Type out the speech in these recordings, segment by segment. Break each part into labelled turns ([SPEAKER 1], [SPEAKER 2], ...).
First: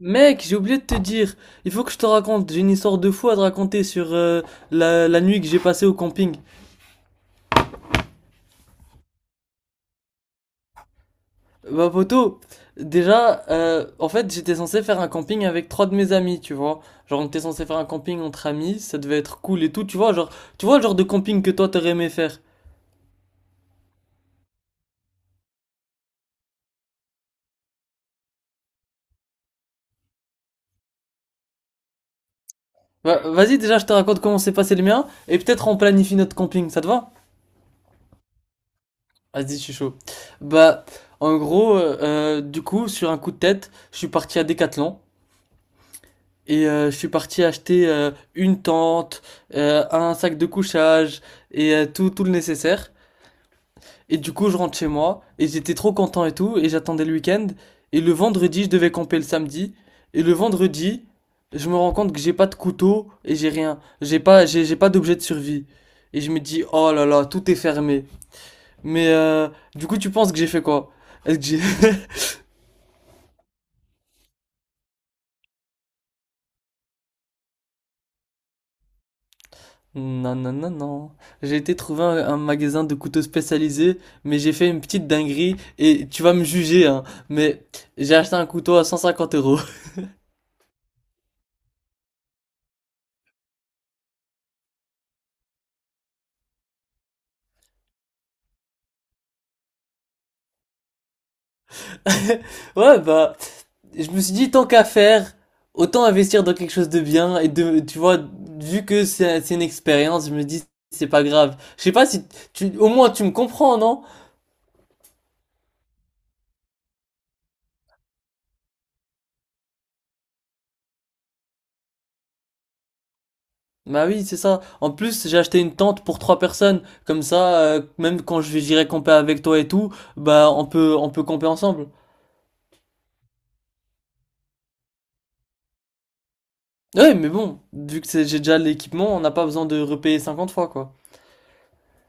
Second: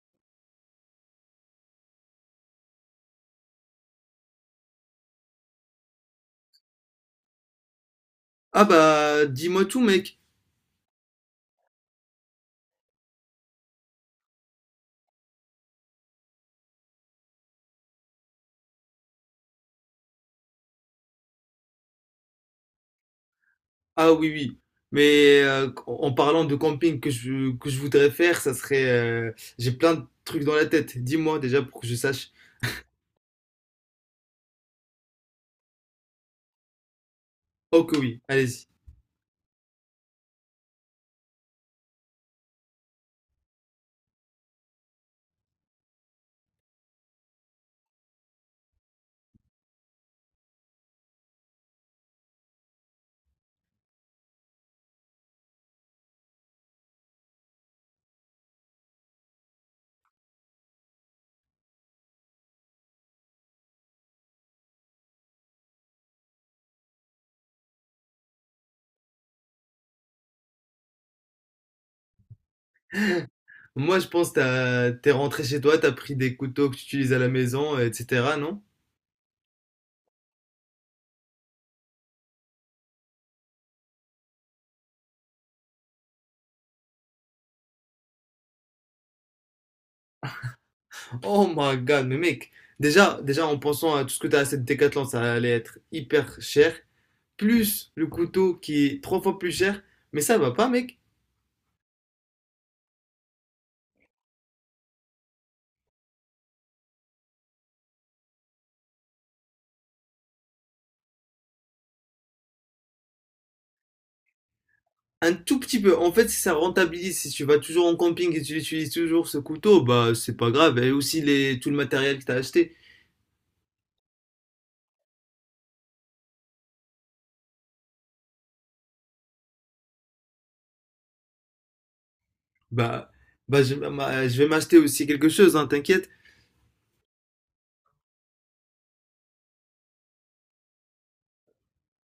[SPEAKER 1] Mec, j'ai oublié de te dire, il faut que je te raconte, j'ai une histoire de fou à te raconter sur la nuit que j'ai passée au camping.
[SPEAKER 2] Ah bah dis-moi tout mec.
[SPEAKER 1] Bah poto, déjà, en fait j'étais censé faire un camping avec trois de mes amis, tu vois. Genre on était censé faire un camping entre amis, ça devait être cool et tout, tu vois, genre, tu vois le genre de camping que toi t'aurais aimé faire.
[SPEAKER 2] Ah oui oui. En parlant de camping que je voudrais faire, ça serait... j'ai plein de trucs dans la tête. Dis-moi déjà pour que je sache.
[SPEAKER 1] Bah, vas-y déjà je te raconte comment s'est passé le mien, et peut-être on planifie notre camping, ça te va?
[SPEAKER 2] Oh que oui, allez-y.
[SPEAKER 1] Vas-y, je suis chaud. Bah, en gros, du coup, sur un coup de tête, je suis parti à Decathlon. Et je suis parti acheter une tente, un sac de couchage et tout le nécessaire. Et du coup, je rentre chez moi et j'étais trop content et tout. Et j'attendais le week-end. Et le vendredi, je devais camper le samedi. Et le vendredi, je me rends compte que j'ai pas de couteau et j'ai rien. J'ai pas d'objet de survie. Et je me dis, oh là là, tout est fermé. Mais du coup, tu penses que j'ai fait quoi? Est-ce que j'ai
[SPEAKER 2] Moi je pense que t'es rentré chez toi, t'as pris des couteaux que tu utilises à la maison, etc. Non?
[SPEAKER 1] Non, non, non, non. J'ai été trouver un magasin de couteaux spécialisé, mais j'ai fait une petite dinguerie et tu vas me juger, hein. Mais j'ai acheté un couteau à 150 euros.
[SPEAKER 2] Oh my god, mais mec. Déjà en pensant à tout ce que t'as à cette Décathlon, ça allait être hyper cher. Plus le couteau qui est trois fois plus cher. Mais ça va pas mec.
[SPEAKER 1] Ouais, bah, je me suis dit, tant qu'à faire, autant investir dans quelque chose de bien et de, tu vois, vu que c'est une expérience, je me dis, c'est pas grave. Je sais pas si au moins tu me comprends, non?
[SPEAKER 2] Un tout petit peu. En fait, si ça rentabilise. Si tu vas toujours en camping et tu utilises toujours ce couteau, bah c'est pas grave. Et aussi tout le matériel que t'as acheté,
[SPEAKER 1] Bah oui, c'est ça. En plus, j'ai acheté une tente pour trois personnes. Comme ça, même quand je j'irai camper avec toi et tout, bah, on peut camper ensemble.
[SPEAKER 2] bah, je vais m'acheter aussi quelque chose, hein, t'inquiète.
[SPEAKER 1] Ouais, mais bon, j'ai déjà l'équipement, on n'a pas besoin de repayer 50 fois, quoi.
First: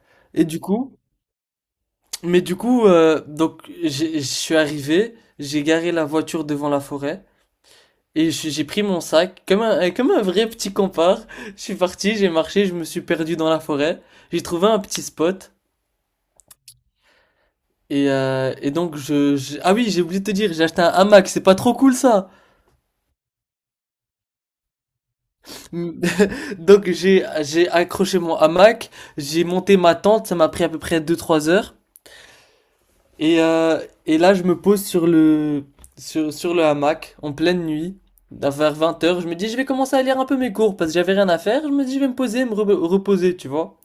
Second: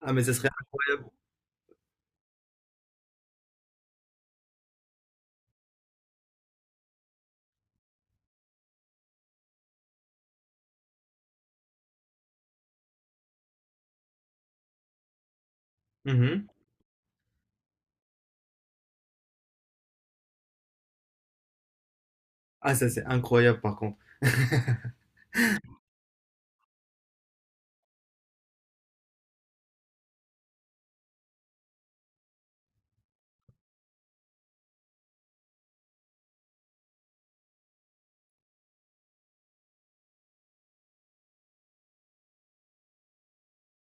[SPEAKER 2] Ah mais ça
[SPEAKER 1] Et
[SPEAKER 2] serait
[SPEAKER 1] du coup,
[SPEAKER 2] incroyable.
[SPEAKER 1] mais du coup, donc j'ai- Je suis arrivé, j'ai garé la voiture devant la forêt et j'ai pris mon sac comme un vrai petit compare. Je suis parti, j'ai marché, je me suis perdu dans la forêt. J'ai trouvé un petit spot
[SPEAKER 2] Mhm.
[SPEAKER 1] et ah oui, j'ai oublié de te dire, j'ai acheté un hamac, c'est pas trop cool ça.
[SPEAKER 2] Ah ça c'est incroyable par contre.
[SPEAKER 1] Donc j'ai accroché mon hamac, j'ai monté ma tente, ça m'a pris à peu près deux trois heures. Et, euh, et là, je me pose sur sur le hamac en pleine nuit, vers 20 heures. Je me dis, je vais commencer à lire un peu mes cours parce que j'avais rien à faire. Je me dis, je vais me poser, me reposer, tu vois.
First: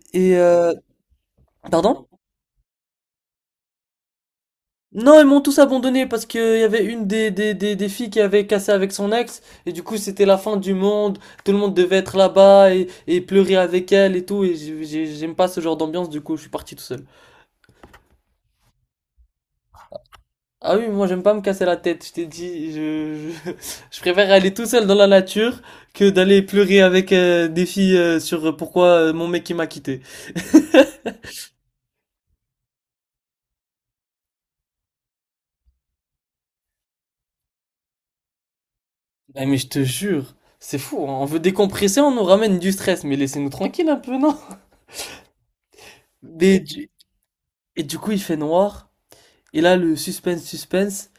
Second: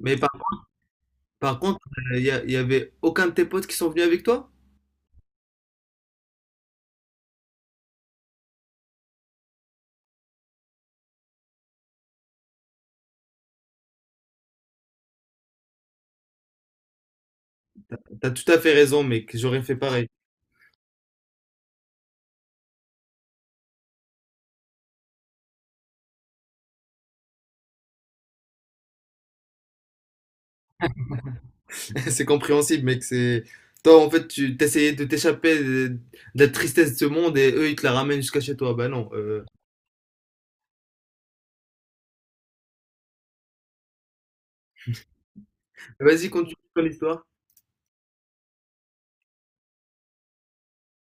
[SPEAKER 2] Mais par,
[SPEAKER 1] Et
[SPEAKER 2] Par contre,
[SPEAKER 1] pardon?
[SPEAKER 2] y avait aucun de tes potes qui sont venus avec toi?
[SPEAKER 1] Non, ils m'ont tous abandonné parce qu'il y avait une des filles qui avait cassé avec son ex. Et du coup, c'était la fin du monde. Tout le monde devait être là-bas et pleurer avec elle et tout. Et j'aime pas ce genre d'ambiance, du coup, je suis parti tout seul.
[SPEAKER 2] T'as tout à fait raison, mec. J'aurais fait pareil.
[SPEAKER 1] Ah oui, moi j'aime pas me casser la tête, je t'ai dit, je préfère aller tout seul dans la nature que d'aller pleurer avec des filles sur pourquoi mon mec il m'a quitté.
[SPEAKER 2] C'est compréhensible, mec. C'est toi en fait tu t'essayais de t'échapper de la tristesse de ce monde et eux ils te la ramènent jusqu'à chez toi. Bah non.
[SPEAKER 1] Ah, mais je te jure, c'est fou, hein, on veut décompresser, on nous ramène du stress, mais laissez-nous tranquille un peu, non?
[SPEAKER 2] Vas-y, continue
[SPEAKER 1] Et
[SPEAKER 2] ton
[SPEAKER 1] du,
[SPEAKER 2] histoire.
[SPEAKER 1] et du coup il fait noir, et là le suspense, suspense,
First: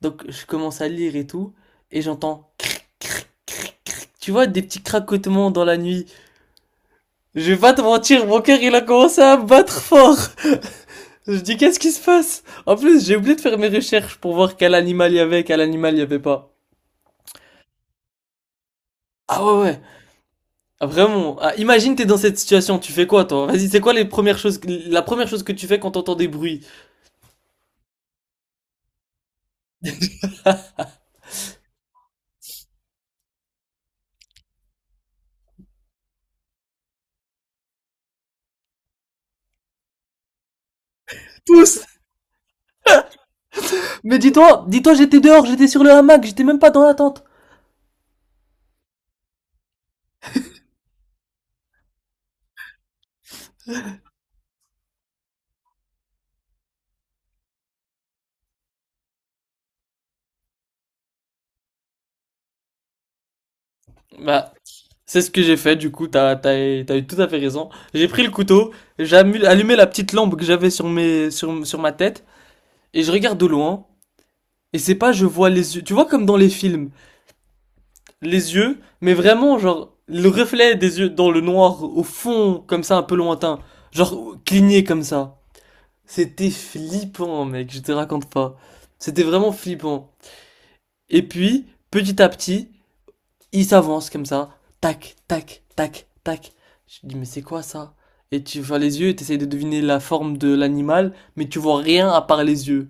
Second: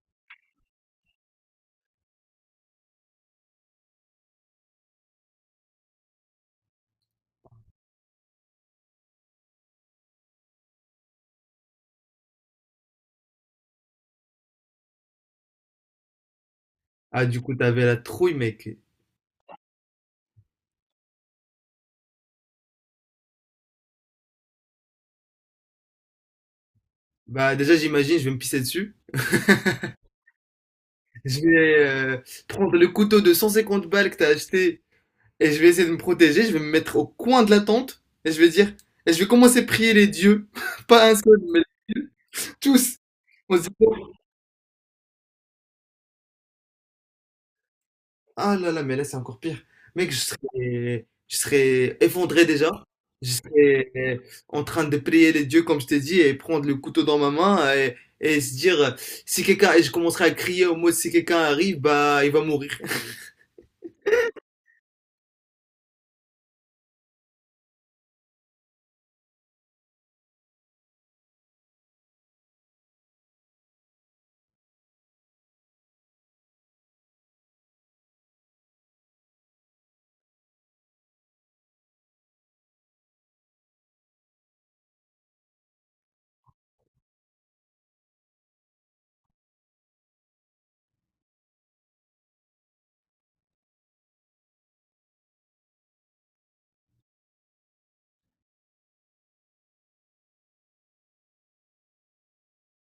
[SPEAKER 1] donc je commence à lire et tout, et j'entends cric, cric, cric, cric. Tu vois, des petits craquements dans la nuit. Je vais pas te mentir, mon cœur il a commencé à battre fort. Je dis, qu'est-ce qui se passe? En plus, j'ai oublié de faire mes recherches pour voir quel animal il y avait, quel animal il y avait pas.
[SPEAKER 2] Ah, du coup, t'avais la trouille, mec.
[SPEAKER 1] Ah ouais, ouais. Ah, vraiment. Ah, imagine, t'es dans cette situation. Tu fais quoi, toi? Vas-y, c'est quoi les premières choses, la première chose que tu fais quand t'entends des bruits?
[SPEAKER 2] Bah, déjà, j'imagine, je vais me pisser dessus. Je vais prendre le couteau de 150 balles que t'as acheté et je vais essayer de me protéger. Je vais me mettre au coin de la tente et je vais dire, et je vais commencer à prier les dieux. Pas un seul, mais
[SPEAKER 1] Tous.
[SPEAKER 2] tous. On se dit, bon,
[SPEAKER 1] Mais dis-toi, dis-toi, j'étais dehors, j'étais sur le hamac, j'étais même pas dans la tente.
[SPEAKER 2] ah là là, mais là, c'est encore pire. Mec, je serais effondré déjà. Je serais en train de prier les dieux, comme je t'ai dit, et prendre le couteau dans ma main et se dire, si quelqu'un, et je commencerai à crier au mot, si quelqu'un arrive, bah, il va mourir.
[SPEAKER 1] Bah, c'est ce que j'ai fait, du coup, t'as eu tout à fait raison. J'ai pris le couteau, j'ai allumé la petite lampe que j'avais sur ma tête, et je regarde de loin, et c'est pas, je vois les yeux, tu vois comme dans les films, les yeux, mais vraiment, genre, le reflet des yeux dans le noir, au fond, comme ça, un peu lointain. Genre, cligné comme ça. C'était flippant, mec, je te raconte pas. C'était vraiment flippant. Et puis, petit à petit, il s'avance comme ça. Tac, tac, tac, tac. Je dis, mais c'est quoi ça? Et tu vois les yeux et t'essayes de deviner la forme de l'animal, mais tu vois rien à part les yeux.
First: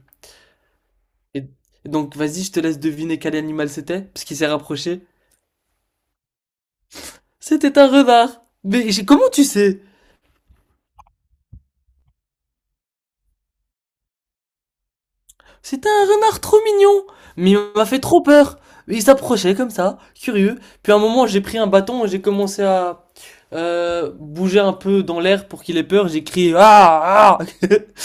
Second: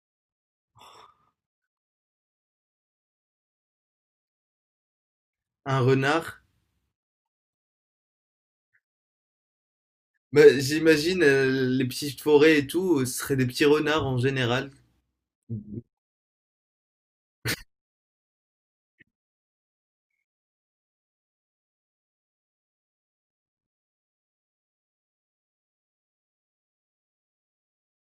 [SPEAKER 1] Et donc, vas-y, je te laisse deviner quel animal c'était, parce qu'il s'est rapproché.
[SPEAKER 2] Un renard.
[SPEAKER 1] C'était un renard. Mais comment tu sais?
[SPEAKER 2] Bah, j'imagine, les petites forêts et tout, ce seraient des petits renards en général.
[SPEAKER 1] C'était un renard trop mignon, mais il m'a fait trop peur. Il s'approchait comme ça, curieux. Puis à un moment, j'ai pris un bâton et j'ai commencé à bouger un peu dans l'air pour qu'il ait peur. J'ai crié ah ah.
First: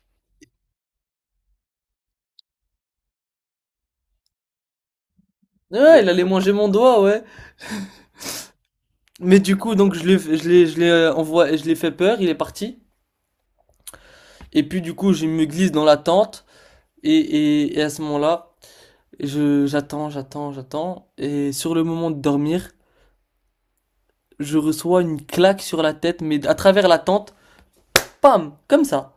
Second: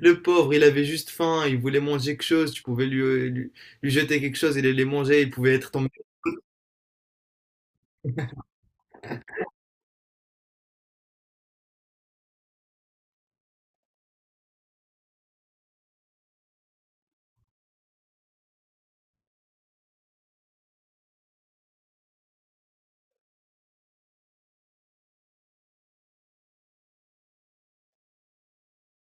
[SPEAKER 2] Le pauvre, il avait juste faim, il voulait manger quelque chose, tu pouvais lui jeter quelque chose, il allait manger, il pouvait être tombé.
[SPEAKER 1] Ouais, il allait manger mon doigt, ouais. Mais du coup, donc je l'ai envoyé, je l'ai fait peur. Il est parti. Et puis du coup, je me glisse dans la tente et à ce moment-là, je j'attends, j'attends, j'attends. Et sur le moment de dormir, je reçois une claque sur la tête, mais à travers la tente. Pam, comme ça.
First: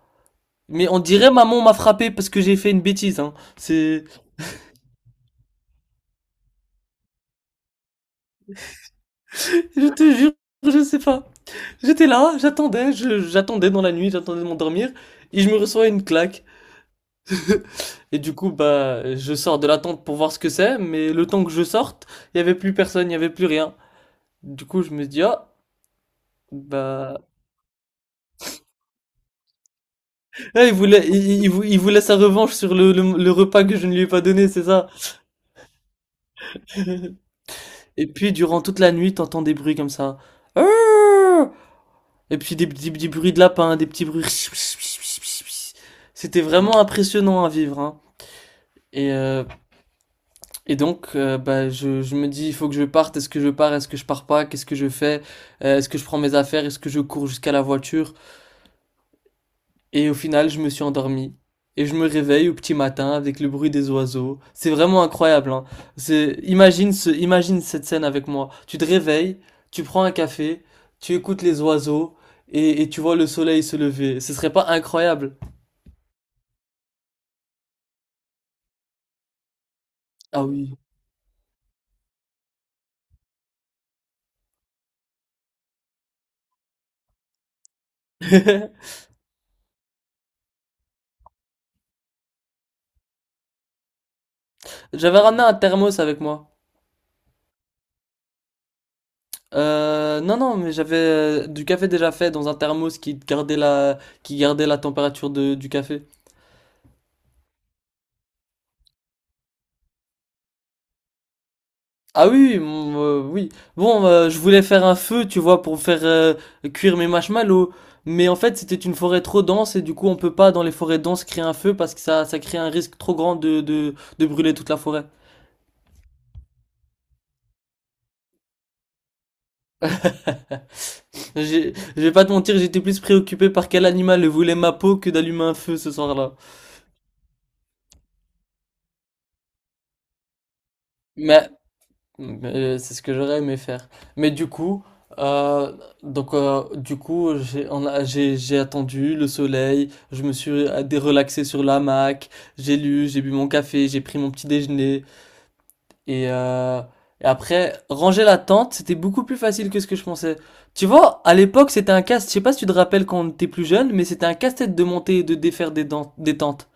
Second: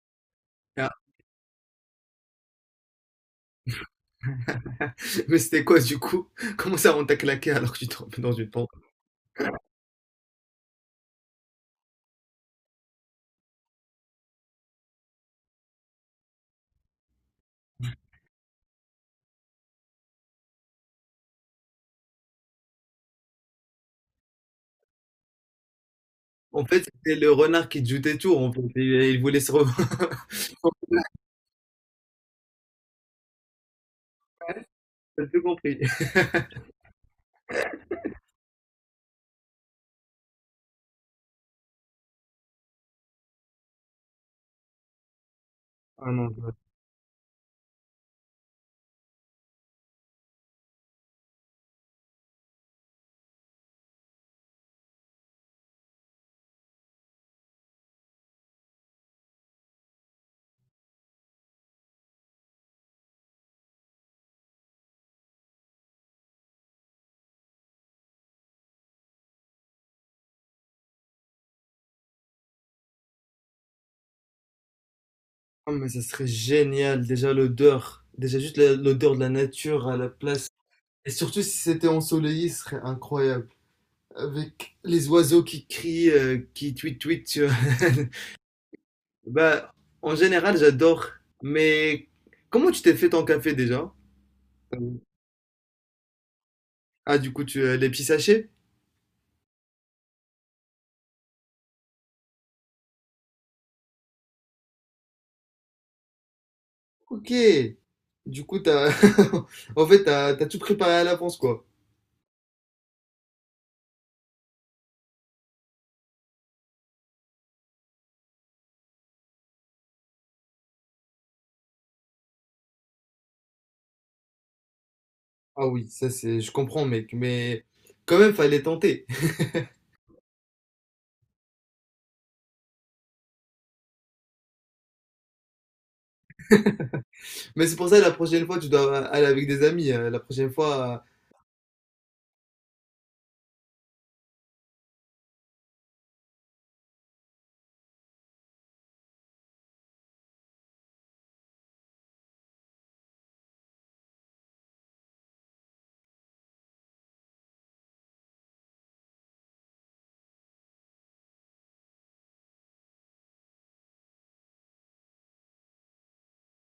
[SPEAKER 1] Mais on dirait maman m'a frappé parce que j'ai fait une bêtise. Hein. C'est,
[SPEAKER 2] Mais c'était quoi du coup? Comment ça on t'a claqué alors que tu tombes dans une tente?
[SPEAKER 1] je te jure, je sais pas. J'étais là, j'attendais, j'attendais dans la nuit, j'attendais de m'endormir et je me reçois une claque. Et du coup, bah, je sors de la tente pour voir ce que c'est, mais le temps que je sorte, il y avait plus personne, il y avait plus rien. Du coup, je me dis ah.
[SPEAKER 2] En fait, c'était
[SPEAKER 1] Bah,
[SPEAKER 2] le renard qui te jouait tour en fait et il voulait se re
[SPEAKER 1] ah, il voulait, il voulait sa revanche sur le repas que je ne lui ai pas donné, c'est ça.
[SPEAKER 2] J'ai tout compris.
[SPEAKER 1] Et puis, durant toute la nuit, t'entends des bruits comme ça. Ah. Et puis des bruits de lapin, des petits bruits.
[SPEAKER 2] Ah non,
[SPEAKER 1] C'était
[SPEAKER 2] je
[SPEAKER 1] vraiment impressionnant à vivre, hein. Et, euh, et donc, bah, je me dis, il faut que je parte. Est-ce que je pars? Est-ce que je pars pas? Qu'est-ce que je fais? Est-ce que je prends mes affaires? Est-ce que je cours jusqu'à la voiture? Et au final, je me suis endormi. Et je me réveille au petit matin avec le bruit des oiseaux. C'est vraiment incroyable, hein. Imagine cette scène avec moi. Tu te réveilles, tu prends un café, tu écoutes les oiseaux et tu vois le soleil se lever. Ce serait pas incroyable?
[SPEAKER 2] ah mais ça serait génial, déjà l'odeur, déjà juste la l'odeur de la nature à la
[SPEAKER 1] Ah
[SPEAKER 2] place
[SPEAKER 1] oui.
[SPEAKER 2] et surtout si c'était ensoleillé, ce serait incroyable avec les oiseaux qui crient, qui tweet tweet tu vois? Bah, en général j'adore, mais comment tu t'es fait ton café déjà? Ah oui.
[SPEAKER 1] J'avais ramené un thermos avec moi.
[SPEAKER 2] Ah du coup tu, les petits sachets?
[SPEAKER 1] Non, non, mais j'avais du café déjà fait dans un thermos qui gardait la température du café.
[SPEAKER 2] OK. Du coup, t'as, en fait, t'as tout préparé à l'avance, quoi.
[SPEAKER 1] Ah oui, mm, oui. Bon, je voulais faire un feu, tu vois, pour faire cuire mes marshmallows. Mais en fait, c'était une forêt trop dense et du coup, on peut pas dans les forêts denses créer un feu parce que ça crée un risque trop grand de brûler toute la forêt.
[SPEAKER 2] Ah oui, ça c'est, je comprends, mec, mais quand même, fallait tenter.
[SPEAKER 1] Je vais pas te mentir, j'étais plus préoccupé par quel animal voulait ma peau que d'allumer un feu ce soir-là.
[SPEAKER 2] Mais c'est pour ça, la prochaine fois, tu dois aller avec des amis. La prochaine fois,
[SPEAKER 1] Mais Mais c'est ce que j'aurais aimé faire. Mais du coup, euh, du coup, j'ai on a- j'ai attendu le soleil, je me suis relaxé sur l'hamac, j'ai lu, j'ai bu mon café, j'ai pris mon petit déjeuner et, euh, et après ranger la tente, c'était beaucoup plus facile que ce que je pensais. Tu vois, à l'époque, c'était je sais pas si tu te rappelles quand on était plus jeune, mais c'était un casse-tête de monter et de défaire des tentes.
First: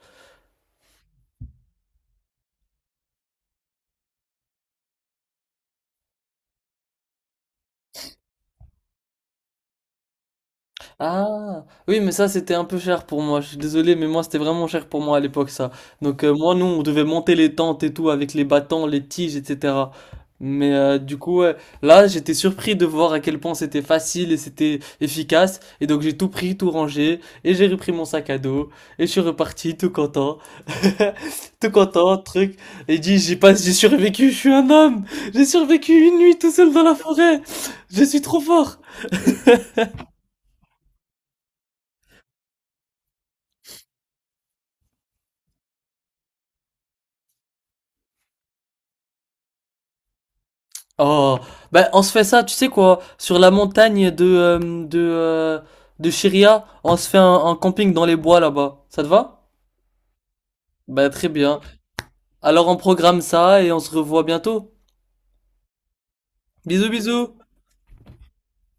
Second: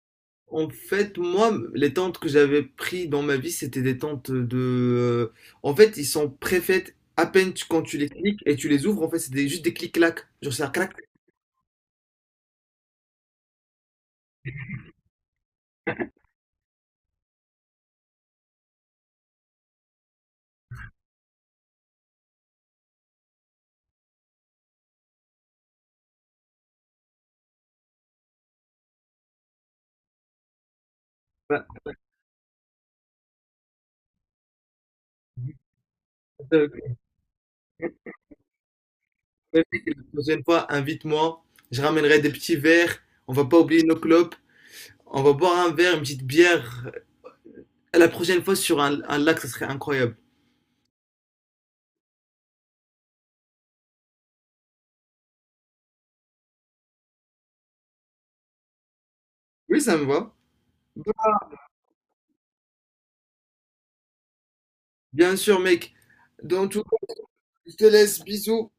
[SPEAKER 2] en fait, moi, les tentes que j'avais pris dans ma vie, c'était des tentes en fait, ils sont préfaites à peine quand tu les cliques et tu les ouvres. En fait, c'était juste des clics-clacs. Genre, ça clac.
[SPEAKER 1] Ah, oui, mais ça, c'était un peu cher pour moi. Je suis désolé, mais moi, c'était vraiment cher pour moi à l'époque, ça. Donc, moi, nous, on devait monter les tentes et tout avec les bâtons, les tiges, etc. Mais du coup, ouais, là, j'étais surpris de voir à quel point c'était facile et c'était efficace. Et donc, j'ai tout pris, tout rangé, et j'ai repris mon sac à dos, et je suis reparti tout content.
[SPEAKER 2] Bah,
[SPEAKER 1] Tout content, truc. Et dit, j'ai pas, j'ai survécu, je suis un homme. J'ai survécu une nuit tout
[SPEAKER 2] euh,
[SPEAKER 1] seul dans la forêt. Je suis trop fort.
[SPEAKER 2] ouais, la prochaine fois, invite-moi. Je ramènerai des petits verres. On va pas oublier nos clopes. On va boire un verre, une petite bière. La prochaine fois sur un lac, ça serait incroyable.
[SPEAKER 1] Oh, bah on se fait ça, tu sais quoi, sur la montagne de de Chiria, on se fait un camping dans les bois là-bas. Ça te va?
[SPEAKER 2] Oui, ça me va.
[SPEAKER 1] Bah très bien. Alors on programme ça et on se revoit bientôt.
[SPEAKER 2] Bien sûr, mec. Dans tout
[SPEAKER 1] Bisous
[SPEAKER 2] cas,
[SPEAKER 1] bisous.
[SPEAKER 2] je te laisse. Bisous.